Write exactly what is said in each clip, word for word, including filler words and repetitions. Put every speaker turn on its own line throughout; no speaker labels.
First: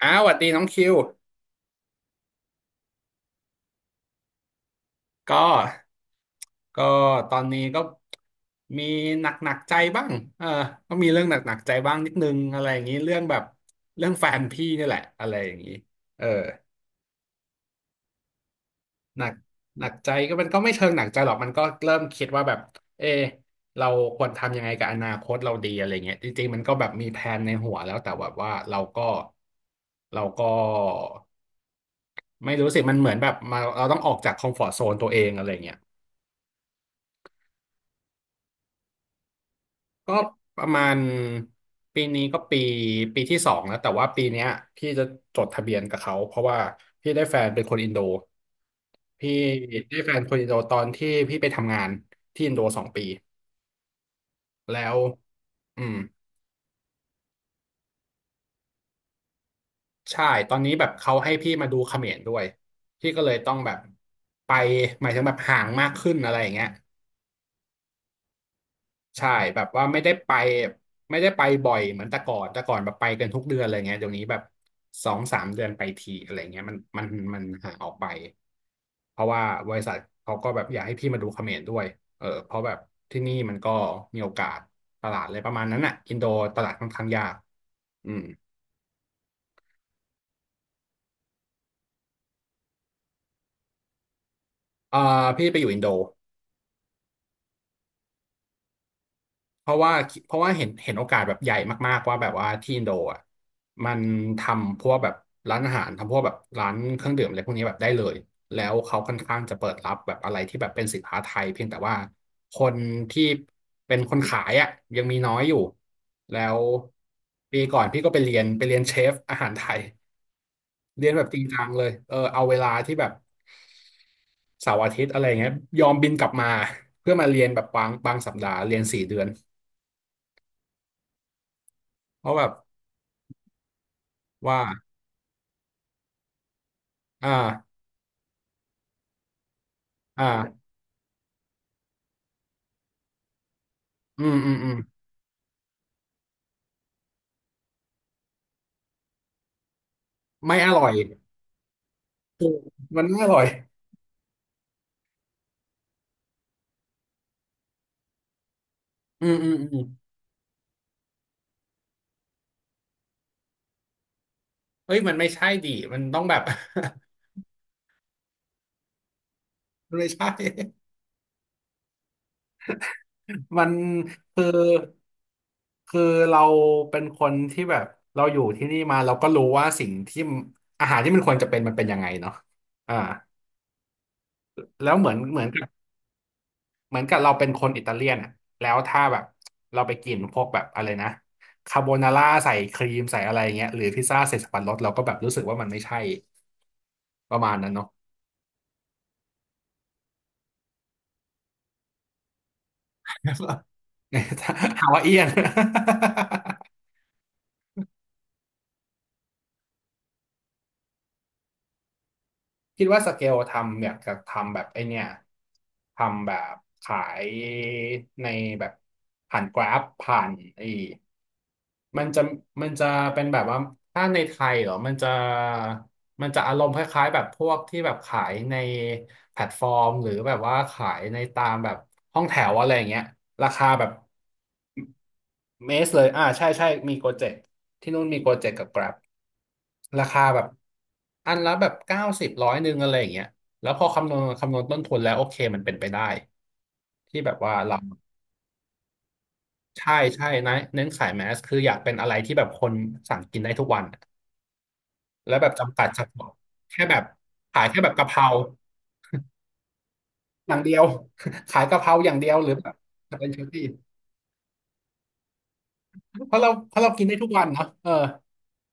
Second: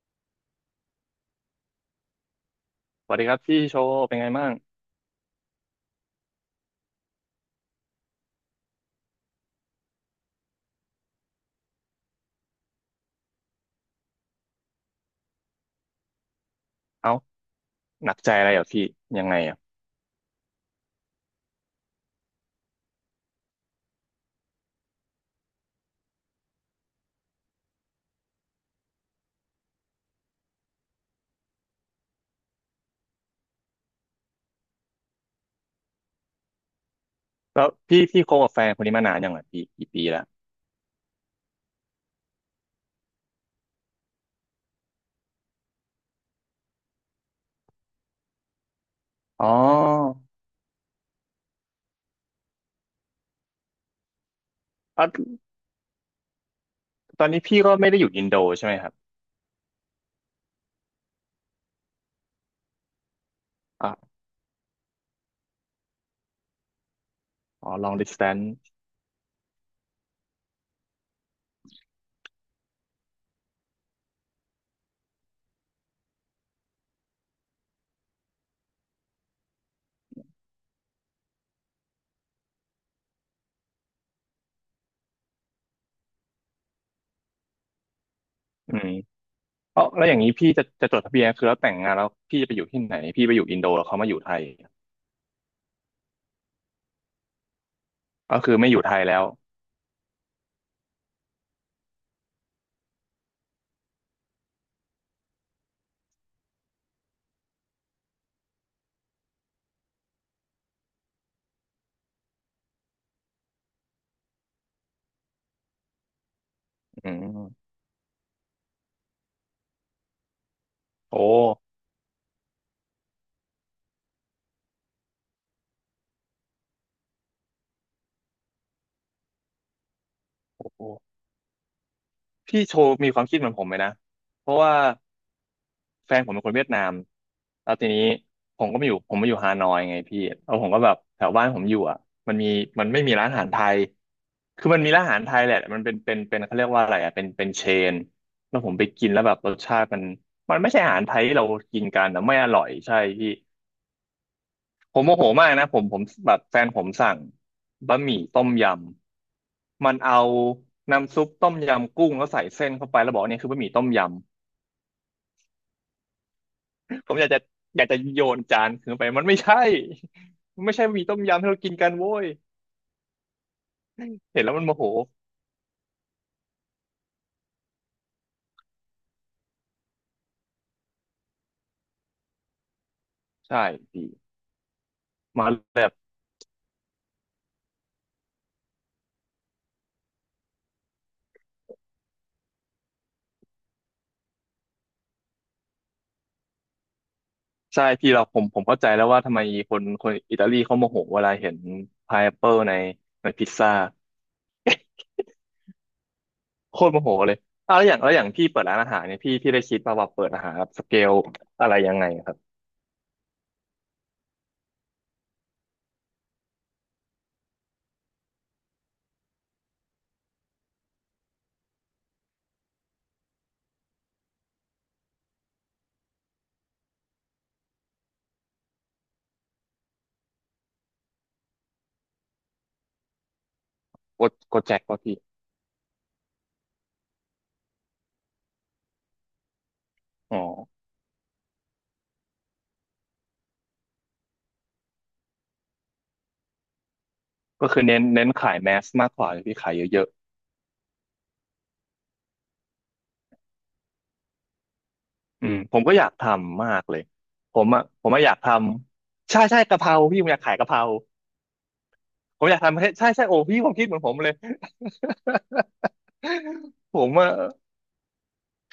อ้าวสวัสดีน้องคิว
สวัสดีครับพี่โชว์เป็นไงบ้าง
ก็ก็ตอนนี้ก็มีหนักหนักใจบ้างเออก็มีเรื่องหนักหนักใจบ้างนิดนึงอะไรอย่างนี้เรื่องแบบเรื่องแฟนพี่นี่แหละอะไรอย่างนี้เออ
เอ้าหนักใจอะไรเหรอพี่
ห
ยั
นั
ง
ก
ไงอ่ะ
หนักใจก็มันก็ไม่เชิงหนักใจหรอกมันก็เริ่มคิดว่าแบบเอเราควรทำยังไงกับอนาคตเราดีอะไรเงี้ยจริงๆมันก็แบบมีแผนในหัวแล้วแต่แบบว่าเราก็เราก็ไม่รู้สิมันเหมือนแบบมาเราต้องออกจากคอมฟอร์ z โซนตัวเองอะไรเงี้ย
แล้วพี่พี่คบกับแฟนคนนี้มานานยังไงพี่กี่ปี
ก็
แล้ว
ประมาณปีนี้ก็ปีปีที่สองแล้วแต่ว่าปีเนี้ยพี่จะจดทะเบียนกับเขาเพราะว่าพี่ได้แฟนเป็นคนอินโดพี่
อ๋
ได้แฟ
อ
นคนอินโดตอนที่พี่ไปทำงานที่อินโดสองปีแล้ว
อ่ะ
อืม
ตอนนี้พี่ก็ไม่ได้อยู่อินโดใช่ไหมครับ
ใช่ตอนนี้แบบเขาให้พี่มาดูเขมรด้วยพี่ก็เลยต้องแบบ
อ่ะ
ไปหมายถึงแบบห่างมากขึ้นอะไรอย่างเงี้ย
อ๋อ long distance
ใช่แบบว่าไม่ได้ไปไม่ได้ไปบ่อยเหมือนแต่ก่อนแต่ก่อนแบบไปกันทุกเดือนอะไรเงี้ยเดี๋ยวนี้แบบสองสามเดือนไปทีอะไรเงี้ยมันมันมันห่างออกไปเพราะว่าบริษัทเขาก็แบบอยากให้พี่มาดูเขมรด้วยเออเพราะแบบที่นี่มันก็มีโอกาสตลาดอะไรประมาณนั้นอ่ะอินโดตลาดค่อนข้างยากอืม
อืมเอ้าแล้วอย่างนี้พี่จะจะจดทะเบียนคือแล้วแต่งงานแล้วพี่จะไปอยู่ที่ไหนพี่ไปอยู่อินโดแล้วเขามาอยู่ไทย
เออพี่ไปอยู่อินโด
ก็คือไม่อยู่ไทยแล้ว
เพราะว่าเพราะว่าเห็นเห็นโอกาสแบบใหญ่มากๆว่าแบบว่าที่อินโดอ่ะมันทำพวกแบบร้านอาหารทำพวกแบบร้านเครื่องดื่มอะไรพวกนี้แบบได้เลยแล้วเขาค่อนข้างจะเปิดรับแบบอะไรที่แบบเป็นสินค้าไทยเพียงแต่ว่าคนที่เป็นคนขายอ่ะยังมีน้อยอยู่แล้ว
อื
ปี
ม
ก่อนพี่ก็ไปเรียนไปเรียนเชฟอาหารไทยเรียนแบ
โอ้
บจริงจังเลยเออเอาเวลาที่แบบเสาร์อาทิตย์อะไรเงี้ยยอมบินกลับมาเพื่อมาเรียนแบบบางบางสัปดาห์เรียนสี่เดือน
โอ้
เพราะแบบ
พี่โชว์มีความคิดเหมือนผมไหมนะเพ
ว่า
ราะว่า แฟนผมเป็นคนเวียดนาม
อ
แล้
่า
วทีนี้ผมก็มาอยู่ผมมาอยู่ฮานอยไงพี่แล้ว
อ่า
ผมก็แบบแถวบ้านผมอยู่อ่ะมันมีมันไม่มีร้านอาหารไทย
อืมอืม
คื
อื
อ
ม
มันมีร้านอาหารไทยแหละมันเป็นเป็นเป็นเขาเรียกว่าอะไรอ่ะเป็นเป็นเชนแล้วผมไปกินแล้วแบบรสชาติมันมั
ไม่
น
อ
ไม่ใช่
ร่อ
อา
ย
หารไทยที่เรากินกันนะไม่อ
ถูก
ร่อยใช่
มันไม่อ
พี่
ร่อย
ผมโมโหมากนะผมผมแบบแฟนผมสั่งบะหมี่ต้มย
อืมอืมอืม
ำมันเอาน้ำซุปต้มยำกุ้งแล้วใส่เส้นเข้าไปแล้วบอกเนี่ยคือบะหมี่ต้มยำ
เฮ้ยมันไม่ใช่ดิมันต้องแบบ
ผมอยากจะอยากจะโยนจานคืนไปมันไม่ใช่
มันไม่ใช่
มันไม่ใช่หมี่ต้มยำที่เรากินกันโว้ย
มัน
เห็
คื
น
อ
แล้วมันโมโห
คือเราเป็นคนที่แบบเราอยู่ที่นี่มาเราก็รู้ว่าสิ่งที่อาหารที่มันควรจะเป็นมันเป็นยังไงเนาะอ่า
ใช่พี่
แล้วเหมือนเหมือ
มา
นกับ
แบบ
เหมือนกับเราเป็นคนอิตาเลียนอ่ะแล้วถ้าแบบเราไปกินพวกแบบอะไรนะคาโบนาร่าใส่ครีมใส่อะไรเงี้ยหรือพิซซ่าใส่สับปะรดเราก็แบบรู้สึกว่ามันไม่ใช่ ประมาณนั้น
ใช่
เนาะ
พี่เราผมผมเข้าใจแล้วว่าทำไมคนคนอิตาลีเขาโมโหเวลาเห็นพายแอปเปิลในในพิซซ่า
ฮาวาเอียน
โคตรโมโหเลยอ่ะแล้วอย่างแล้วอย่างพี่เปิดร้านอาหารเนี่ยพี่พี่ได้คิดป่ะวว่าเปิดอาหารแบบสเกลอะไรยังไงครับ
คิดว่าสเกลทำอยากจะทำแบบไอเนี่ยทำแบบขายในแบบผ่านกราฟผ่านไอมันจะมันจะเป็นแบบว่าถ้าในไทยเหรอมันจะมันจะอารมณ์คล้ายๆแบบพวกที่แบบขายในแพลตฟอร์มหรือแบบว่าขายในตามแบบห้องแถวอะไรอย่างเงี้ยราคาแบบ
โกโกแจ็คป่ะพี่
เมสเลยอ่าใช่ใช่มีโกเจ็ตที่นู่นมีโกเจ็ตกับ Grab ราคา
อ๋อ
แบบอันละแบบเก้าสิบร้อยหนึ่งอะไรอย่างเงี้ยแล้วพอคำนวณคำนวณต้นทุนแล้วโอเคมันเป็นไปได้ที่แบบว่า
ก็
เรา
คือเน้นเน้นขายแมสมากกว่าเลยพี่ขาย
ใช่
เยอะ
ใช่นะเน้นขายแมสคืออยากเป็นอะไรที่แบบคนสั่งกินได้ทุกวันแล้ว
อื
แบบ
มผ
จำ
ม
กัด
ก็
เฉ
อยากท
พาะ
ำมา
แค่
ก
แบ
เล
บ
ยผ
ขาย
ม
แค่
อ่ะ
แบบ
ผ
กะ
ม
เพ
อ่ะ
รา
อยากทำใช่ใช่กะเพราพี่ผมอยาก
อ
ขาย
ย่าง
กะ
เดี
เพ
ย
รา
ว ขายกะเพราอย่างเดียว
ผ
ห
ม
รือ
อยาก
แบบ
ทำให้ใช่
จะ
ใช่
เป็น
โอ้
ชุด
พี่
ที่
ผมคิดเหมือนผมเลย
เพราะเราเพราะเรา
ผ
กิน
ม
ได้ทุก
อ่ะ
วันเนาะเออ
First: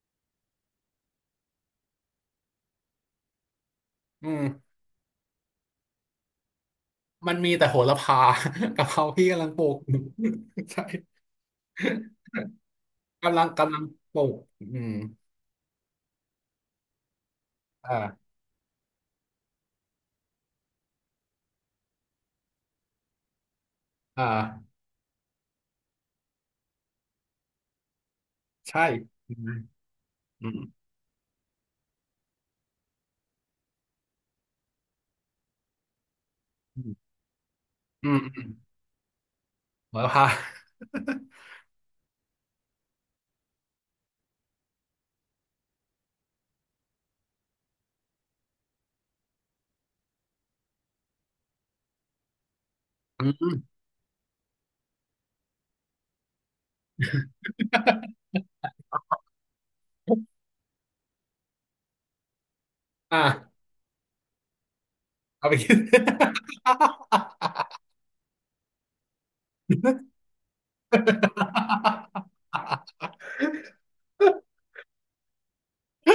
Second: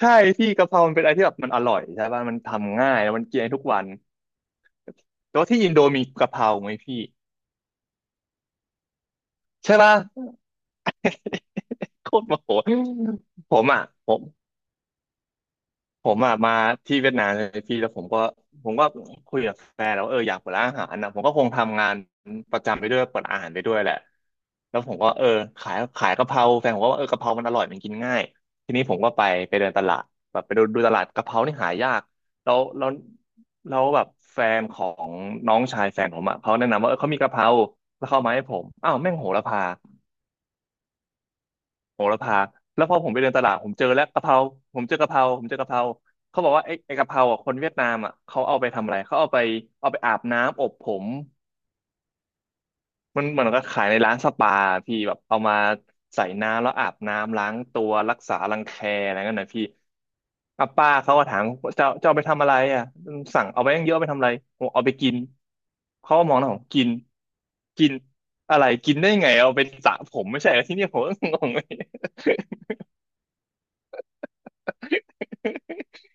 ใช่พี่กะเพรามันเป็นอะไรที่แบบมันอร่อยใช่ป่ะมันทำง่ายแล้วมันกินได้ทุกวัน
อืม
แต่ว่าที่อินโดมีกะเพราไหมพี่
มันมีแต่โหระพา กะเพราพี่กำลังปลู
ใช่
กอ
ป่ะ
ยู่ ใช่
โคตรโมโห
กำลัง
ผม
กำลั
อ่ะ
ง
ผ
ปลู
ม
กอืม
ผมอะมาที่เวียดนามเลยพี่แล้วผมก็
อ่า
ผมก็คุยกับแฟนแล้ววาเอออยากเปิดร้านอาหารนะผมก็คงทำงานประจำไปด้วยเปิดอาหารไปด้วยแหละ
อ่า
แล้วผมก็เออขายขายกะเพราแฟนผมก็ว่าเออกะเพรามันอร่อยมันกินง่ายที
ใช่
นี้ผมก็ไป
อื
ไป
ม
เดินตลาดแบบ
อื
ไป
ม
ดูดูตลาดกะเพรานี่หายากแล้วแล้วแล้วแบบแฟนของน้องชายแฟนผมอะเขาแนะ
อื
นำว่าเอ
ม
อเขามีกะเพราแล้
อื
วเขา
ม
เอามา
อื
ให้
ม
ผมอ้าวแม่งโหระพา
โหระพา
โหระพาแล้วพอผมไปเดินตลาดผมเจอแล้วกะเพราผมเจอกะเพราผมเจอกะเพราเขาบอกว่าไอ้ไอ้กะเพราอ่ะคนเวียดนามอ่ะเขาเอาไปทำอะไรเขาเอาไปเอาไปอาบน้ำอบผมมันเห มือ
อื
น
ม
ก็ขายในร้านสปาพี่แบบเอามาใส่น้ำแล้วอาบน้ำล้างตัวรักษารังแคอะไรเงี้ยนะพี่ อ่ะป้าเขาก็ถามเจ้าเจ้าเอาไปทำอะไรอ่ะ
อ
สั่งเอา
่า
ไปตั้งเยอะเอาไปทำอะไรผมเอาไปกิน
เอาไปกิน
เขาก็มองหน้าผมกินกินอะไรกินได้ไงเอาไปสระผ มไม่ใช่เหรอที่นี่ผมก็งง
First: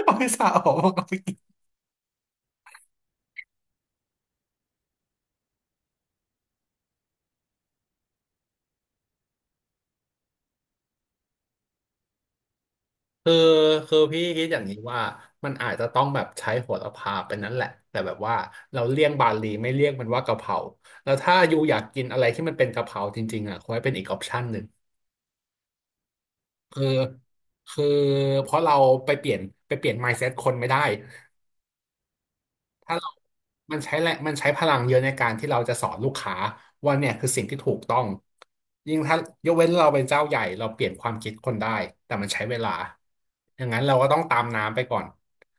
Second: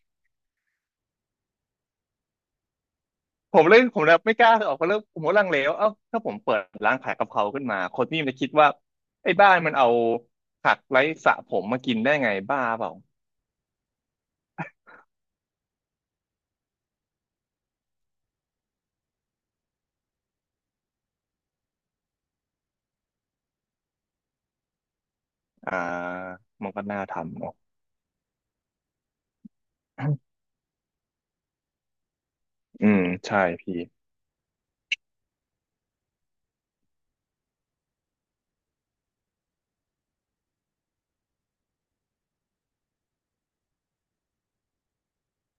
เอาไปสระผมเอาไปกิน
ผมเลยผมเลยไม่กล้าออกเพราะเริ่มผมก็ลังเลว่าเอ้าถ้าผมเปิดร้านขายกะเพราขึ้นมาคนนี่มันจะคิดว่าไอ้บ้านมันเอาผักไร้สระผมมากินได้ไงบ้าเปล่า
คือคือพี่คิดอย่างนี้ว่ามันอาจจะต้องแบบใช้โหระพาเป็นนั้นแหละแต่แบบว่าเราเลี่ยงบาลีไม่เรียกมันว่ากะเพราแล้วถ้าอยู่อยากกินอะไรที่มันเป็นกะเพราจริงๆอ่ะคอยเป็นอีกออปชันหนึ่ง
อ่ามัน
คื
ก็
อ
น่าทำเนาะ
คือเพราะเราไปเปลี่ยนไปเปลี่ยน mindset คนไม่ได้
อื
ถ้า
ม
เรา
ใช่พี่
มันใช้แรงมันใช้พลังเยอะในการที่เราจะสอนลูกค้าว่าเนี่ยคือสิ่งที่ถูกต้องยิ่งถ้ายกเว้นเราเป็นเจ้าใหญ่เราเปลี่ยนความคิดคนได้ แต่มันใช้เวลาอย่างนั้นเราก็ต้องตามน้ำไปก่อน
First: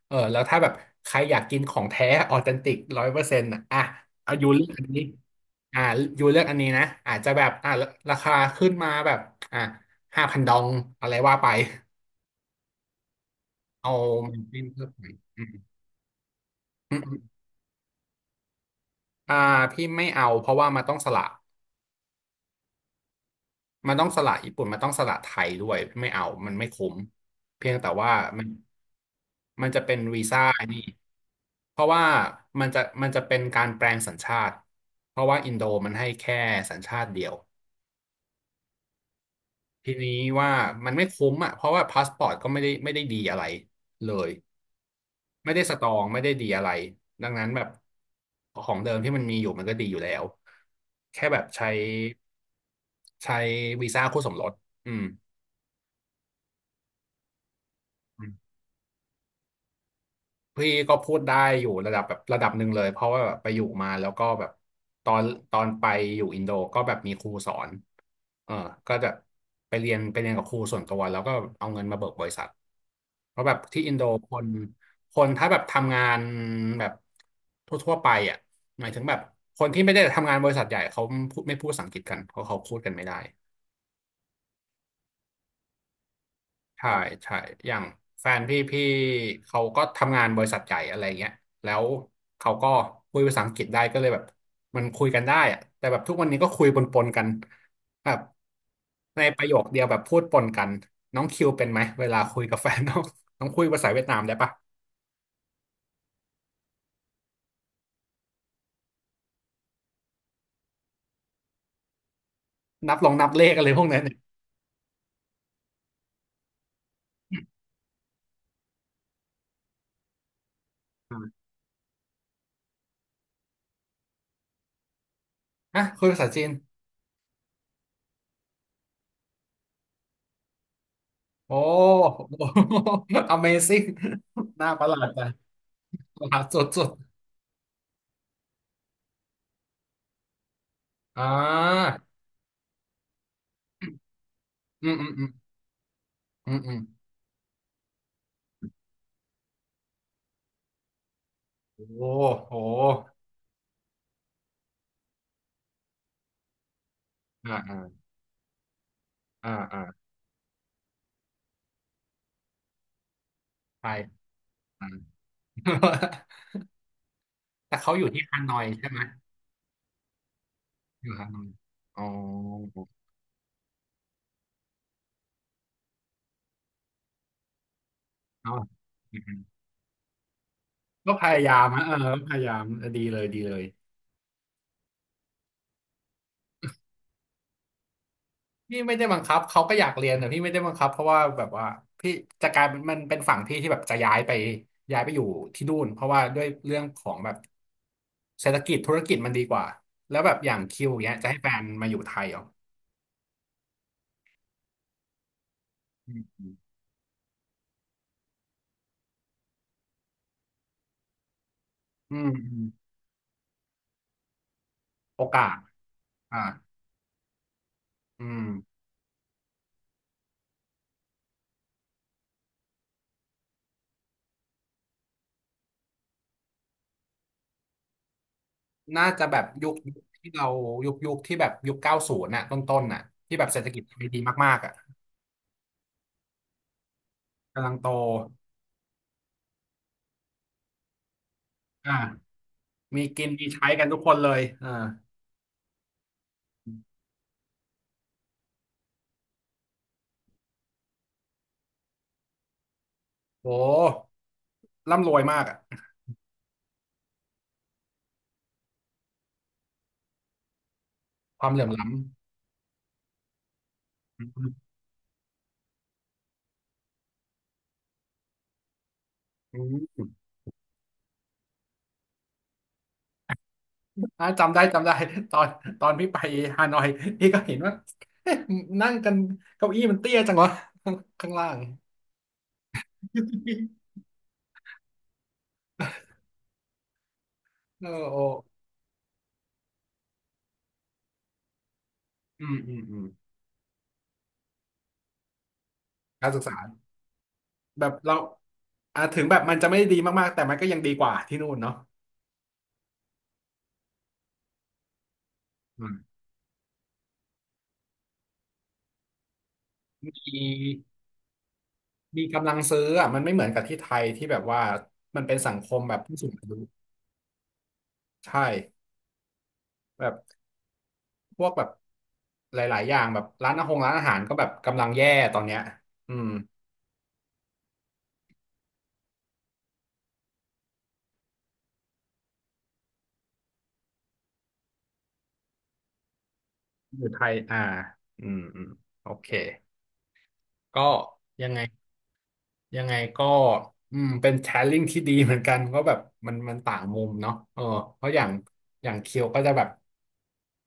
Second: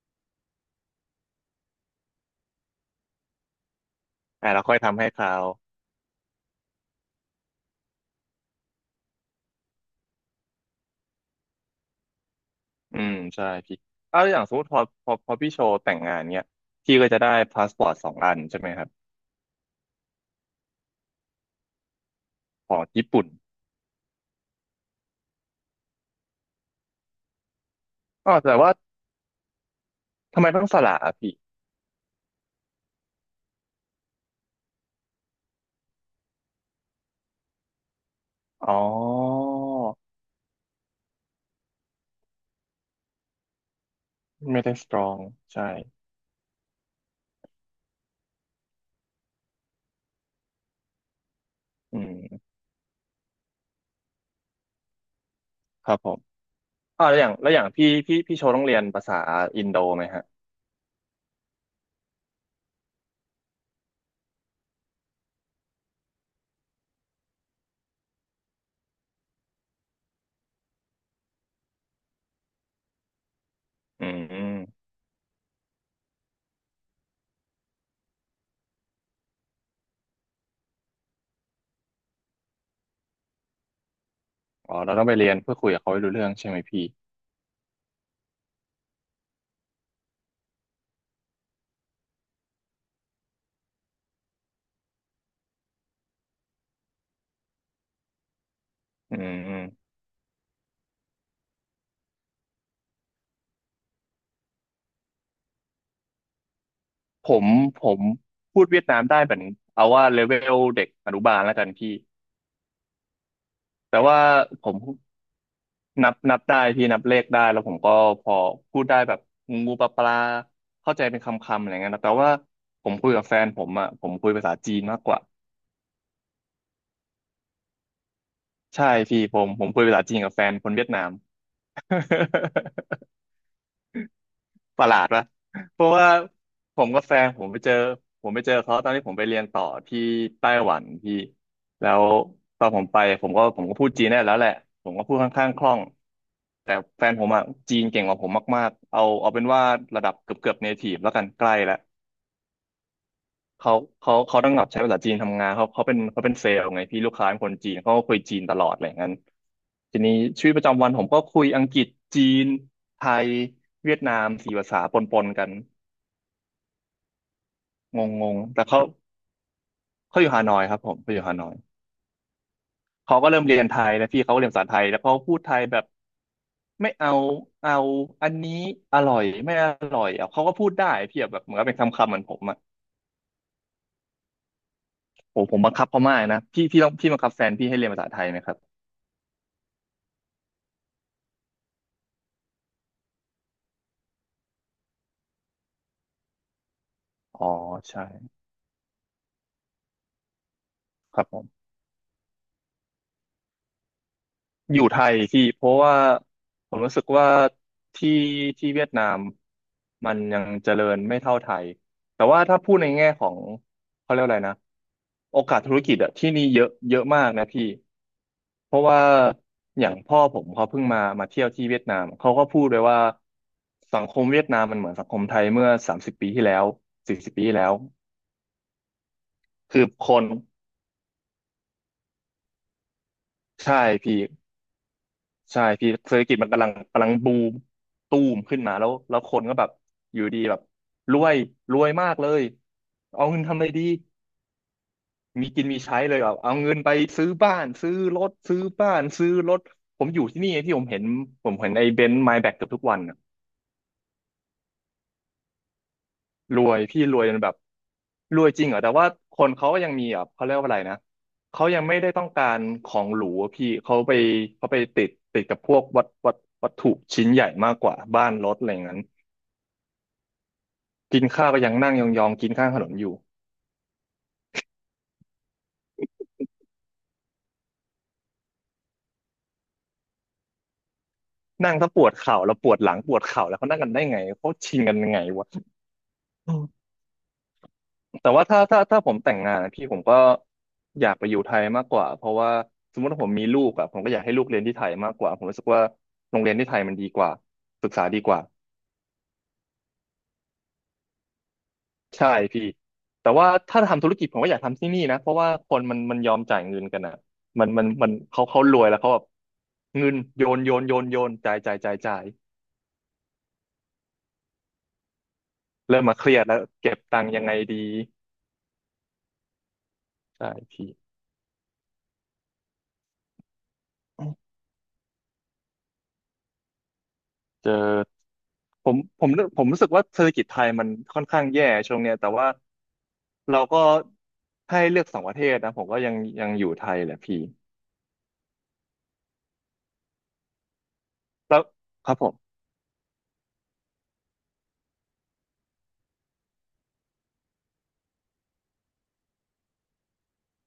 เออ แล้วถ้าแบบใครอยากกินของแท้ออเทนติกร้อยเปอร์เซ็นต์อ่ะเอายู
อ่ะเรา
เลือก
ค่อย
อัน
ทำ
นี้
ให้เขา
อ่ายูเลือกอันนี้นะอาจจะแบบอ่าราคาขึ้นมาแบบอ่าห้าพันดองอะไรว่าไป
อืมใช่พี่
เอา
เอาอ
มั
ย่า
น
งสม
เป็
ม
น
ติพอ
เพิ่มไป
พอพอ
อื
พี่
ม
โชว์แต่งงานเนี้ย
อื
พี่
ม
ก็
อ
จะได้พาสปอร์ตสองอันใช่ไหมครับ
่าพี่ไม่เอาเพราะว่ามันต้องสละ
ของญี่ปุ่น
มันต้องสละญี่ปุ่นมันต้องสละไทยด้วยไม่เอา มันไม่คุ้มเพียงแต่ว่า
อ๋อ
มัน
แต่ว่า
มันจะเป็นวีซ่า
ทำไมต้
ไอ้
องส
นี่
ละอ่ะพี่
เพราะว่ามันจะมันจะเป็นการแปลงสัญชาติเพราะว่าอินโดมันให้แค่สัญชาติเดียว
อ๋อ
ทีนี้ว่ามันไม่คุ้มอ่ะเพราะว่าพาสปอร์ตก็ไม่ได้ไม่ได้ดีอะไรเลย
ไม่ได้สตรอง
ไม่ได้
ใช่
สตรองไม่ได้ดีอะไรดังนั้นแบบของเดิมที่มันมีอยู่มันก็ดีอยู่แล้วแค่แบบใช้
อืม
ใช้วีซ่าคู่สมรสอืม
ครับผม อ่าแล้วอย่างแล้วอย่างพี่พี่พี่โชว์ต้องเรียนภาษาอินโดไหมฮะ
พี่ก็พูดได้อยู่ระดับแบบระดับหนึ่งเลยเพราะว่าแบบไปอยู่มาแล้วก็แบบตอนตอนไปอยู่อินโดก็แบบมีครูสอนเออก็จะไปเรียนไปเรียนกับครูส่วนตัวแล้วก็เอาเงินมาเบิกบริษัทเพราะแบบที่อินโด
อื
คน
ม
คนถ้าแบบทำงานแบบทั่วๆไปอ่ะหมายถึงแบบคนที่ไม่ได้ทำงานบริษัทใหญ่เขาไม่พูดไม่พูดภาษาอังกฤษกันเพราะเขาพูดกันไม่ได้
อ๋อเราต้องไปเรียนเพื่อคุยกับเขาให้รู้เรื่องใช่ไหมพี่
ใช่ใช่ อย่างแฟนพี่พี่เขาก็ทำงานบริษัทใหญ่อะไรเงี้ยแล้วเขาก็คุยภาษาอังกฤษได้ก็เลยแบบมันคุยกันได้อะแต่แบบทุกวันนี้ก็คุยปนๆกันแบบ
อื
ในประโยคเดียว
ม
แบบพูดปนกันน้องคิวเป็นไหมเวลาคุยกับแฟนน้อง น้องคุยภาษาเวียดนามได้ปะ
ผมผมพูดเวียดนามได้เหมือนเอาว่าเลเวลเด็กอนุบาลแล้วกันพี่
นับลองนับเลขอะไรพวก
แต่
นั้นเนี่ย
ว่าผมนับนับได้พี่นับเลขได้แล้วผมก็พอพูดได้แบบงูปลาปลาเข้าใจเป็นค
อ่า
ำๆอะไรเงี้ยนะแต่ว่าผมคุยกับแฟนผมอ่ะผมคุยภาษาจีนมากกว่า
อ่ะคุยภาษาจีน
ใช่พี่ผมผมคุยภาษาจีนกับแฟนคนเวียดนาม
โอ้โห อะเมซิ่ง น่า
ป
ประ
ระห
ห
ลา
ลา
ด
ดใจ
วะเพราะว่า
ประหลา ดส
ผ
ุ
ม
ด
กับแฟนผมไปเจอผมไปเจอเขาตอนที่ผมไปเรียนต่อที่ไต้หวันพี่
ๆอ่
แล้
า
วตอนผมไปผมก็ผมก็พูดจีนได้แล้วแหละ
อื
ผม
ม
ก็
อืม
พูด
อื
ค่
ม
อนข้างคล่อง
อืมอื
แต่
ม
แฟนผมอะจีนเก่งกว่าผมมากๆเอาเอาเป็นว่าระดับเกือบเกือบเนทีฟแล้วกันใกล้แล้ว
โอ้โห
เขาเขาเขาต้องแบบใช้ภาษาจีนทำงานเขาเขาเป็นเขาเป็นเซลล์ไงพี่ลูกค้าเป็นคน
อ่า
จี
อ่า
นเขาก็คุยจีนตลอดอะไรอย่างนั้น
อ่าอ่า
ทีนี้ชีวิตประจำวันผมก็คุยอังกฤษจีนไทย
ไป
เวียดนามสี่ภาษา
อ่า
ปนๆกัน
แต่เขา
ง
อยู่ที่
งง
ฮานอ
แต่
ย
เขา
ใช่ไหม
เขาอยู่ฮานอยครับผม
อ
เขา
ยู่
อยู่
ฮา
ฮา
น
น
อย
อย
อ๋อ
เขาก็เริ่มเรียนไทยแล้วพี่เขาก็เรียนภาษาไทยแล้วเขาพูดไทยแบบไม่เอาเอาอัน
เอา
นี้อร่
อื
อยไม่
ม
อร่อยอ่ะเขาก็พูดได้
ก็
พี่
พ
อะแบ
ยา
บเห
ยา
มือนกั
ม
บเป็น
นะ
ค
เออ
ำๆเหมือน
พ
ผ
ยา
ม
ยา
อ่ะ
มดีเลยดีเลย
โอ้ผมบังคับเขามากนะพี่พี่ต้องพี่บังคับแฟนพี่ให้เรียนภาษาไทยไหมครั
พี่
บ
ไม่ได้บังคับเขาก็อยากเรียนแต่พี่ไม่ได้บังคับเพราะว่าแบบว่าพี่จะกลายเป็นมันเป็นฝั่งพี่ที่แบบจะย้ายไปย้ายไปอยู่ที่นู่นเพราะว่าด้วยเรื่องของแบบ
อ๋อใช่
เศรษฐกิจธุรกิจมันดีกว่าแล้วแบบอย่างคิวเนี้ย
ครั
จะ
บผ
ให้แฟน
ม
มาอยู่ไทยเหรอ
อยู่ไทยพี่เพราะว่า
อืม
ผมรู้สึกว่าที่ที่เวียดนามมันยังเจริญไม่เท่าไทย
อื
แต่
ม
ว่า
อื
ถ้า
ม
พูดในแง่ของเขาเรียกอะไรนะ
โอ
โอ
กา
กา
ส
สธุรกิจอะที่
อ่า
นี่เยอะเยอะมากนะพี่
อืม
เพราะว่าอย่างพ่อผมเขาเพิ่งมามาเที่ยวที่เวียดนามเขาก็พูดเลยว่าสังคมเวียดนามมันเหมือนสังคมไทยเมื่อสามสิบปีที่แล้วสี่สิบปีที่แล้ว
น่าจะแบบยุค
คือคน
ที่เรายุคยุคที่แบบยุคเก้าศูนย์น่ะต้นต้นน่ะที่แบบเศรษฐกิ
ใช่
จไทยดี
พี่
มากๆอ่ะ
ใช่พี่เศรษฐกิจมันกำลังกำลังบูม
กำลังโต
ตูมขึ้นมาแล้วแล้วคนก็แบบอยู่ดีแบบรวยรวย
อ่า
มากเลย
มีกิ
เอา
น
เงิน
มี
ทำอะ
ใช้
ไรดี
กันทุกคนเลยอ่า
มีกินมีใช้เลยแบบเอาเงินไปซื้อบ้านซื้อรถซื้อบ้านซื้อรถผมอยู่ที่นี่ไงพี่ผมเห็นผมเห็นไอ้เบนซ์ไมแบ็กเกือบทุกวันนะ
โหร่ำรวยมากอ่ะ
รวยพี่รวยจนแบบรวยจริงเหรอแต่ว่าคนเขาก็ยังมีอ่ะเขาเรียกว่าอะไรนะ
ความเหลื่
เขา
อม
ยัง
ล้ำ
ไม่ได้ต้องการของหรูอะพี่เขาไป
อื
เขา
ม
ไปติดติดกับพวกวัตวัตวัตถุชิ้นใหญ่มากกว่าบ้านรถอะไรอย่างนั้น
อืม
กินข้าวก็ยังนั่งยองๆกินข้างถนนอยู่
อ่าจำได้จำได้ ตอนตอนพี่ไปฮานอยพี่ก็เห็นว่าเอ๊ะนั่งกันเก้าอี้มันเตี้ยจังวะ ข้างล่าง
นั่งถ้าปวดเข่าแล้วปวดหลังปวดเข่าแล้วเขานั่งกันได้ไงเขาชิงกันยังไงวะอืม
เออโอ
แต่ว่าถ้าถ้าถ้าผมแต่งงานอะพี่ผมก็อยากไปอยู่ไทยมากกว่าเพราะ
อื
ว่า
มอืมอื
สม
ม
มติว่าผมมีลูกอะผมก็อยากให้ลูกเรียนที่ไทยมากกว่าผมรู้สึกว่า
การ
โร
ศึ
ง
ก
เรี
ษา
ยนที่ไทยมันดีกว่า
แบ
ศึ
บ
กษา
เรา
ดีกว่า
อ่าถึงแบบมันจะไม่ได้ดีมากๆแต่มันก็ยังดีกว่าที่นู่นเนาะ
ใช่พี่แต่ว่าถ้าทำธุรกิจผมก็อยากทำที่นี่นะเพราะว่าคน
อืม
มันมันยอมจ่ายเงินกันอะมันมันมันเขาเขารวยแล้วเขาแบบ
ม
เงิน
ี
โยนโยนโยนโยนจ่ายจ่ายจ่ายจ่า
มี
ย
กำลังซื้ออ่ะมันไม่เหมือนกับที่ไทยที่แบบว่ามันเป็นสังคมแบบ
เริ่ม
ผู้
มาเค
สูง
รียด
อายุ
แล้วเก็บตังค์ยังไงดี
ใช่แบบ
ใช่พี่
พวกแบบหลายๆอย่างแบบร้านอาหงร้านอาหารก็แบบกำลังแย่ตอนเนี้ยอืม
เจอผมผมผมรู้สึกว่าเศรษฐกิจไทยมันค่อนข้างแย่ช่วงเนี้ยแต่ว่าเราก็ให้เลือกสองประเทศนะผมก็ยังยังอยู่ไท
อ
ย
ยู่
แหละ
ไทย
พี่
อ่าอืมอืมโอเคก็ยังไง
แล้วครับผม
ยังไงก็อืมเป็นแชร์ลิงที่ดีเหมือนกันก็แบบมันมันต่างมุมเนาะเออเพราะอย่างอย่างเคียวก็จะแบบ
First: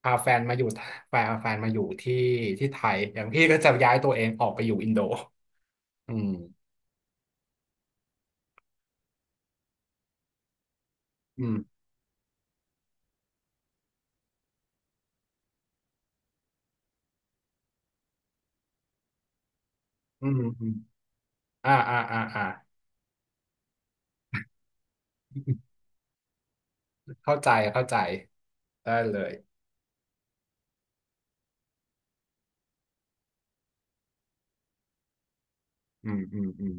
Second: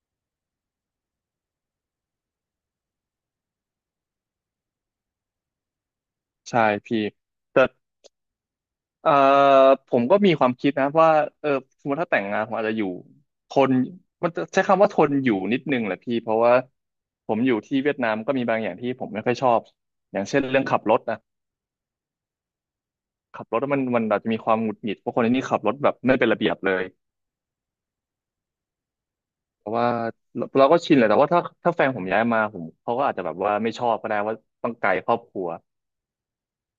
พาแฟนมาอยู่แฟนแฟนมาอยู่ที่ที่ไทยอย่างพี่ก็จะย้ายตัวเองออกไปอยู่อินโดอืม
ใช่พี่แต่เอ่อผมก็มีความคิดนะว่า
อื
เออ
ม
สมมติถ้าแต่งงานผมอาจจะอยู่ทนมันจะใช้คำว่าทนอยู่นิดนึงแหละพี่เพราะว่าผมอยู่ที่เวียดนามก็มีบางอย่างที่ผมไม่ค่อยชอบอย่า
อื
ง
ม
เช่นเรื่อ
อื
ง
ม
ขับรถนะ
อ่าอ่าอ่าอ่า
ขับรถมันมันอาจจะมีความหงุดหงิดเพราะคนที่นี่ขับรถ แบบไม่เป็นระเบียบเลย
เข้าใจเข้าใจได้เลย
เพราะว่าเราเราก็ชินแหละแต่ว่าถ้าถ้าแฟนผมย้ายมาผมเขาก็อาจจะแบบว่าไม่ชอบก็ได้ว่าต้องไกลครอบครัว
อืมอืมอืม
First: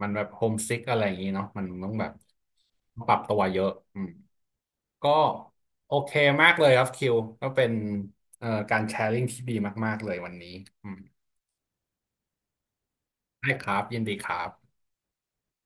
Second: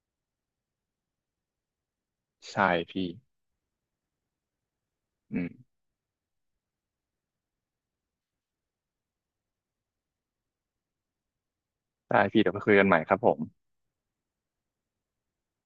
มันแบบโฮมซิกอะไรอย่างนี้เนาะมันต้องแบบ
ใช่
ป
พี่
รับตัวเยอะอืม ก็
อืม
โอเคมากเลยครับคิวก็เป็นเอ่อการแชร์ลิงที่ดีมากๆเลยวันนี้อืม
ได้พี่เดี๋ยวไปคุยกันใหม่ครับผม
ได้ครับยินดีครับ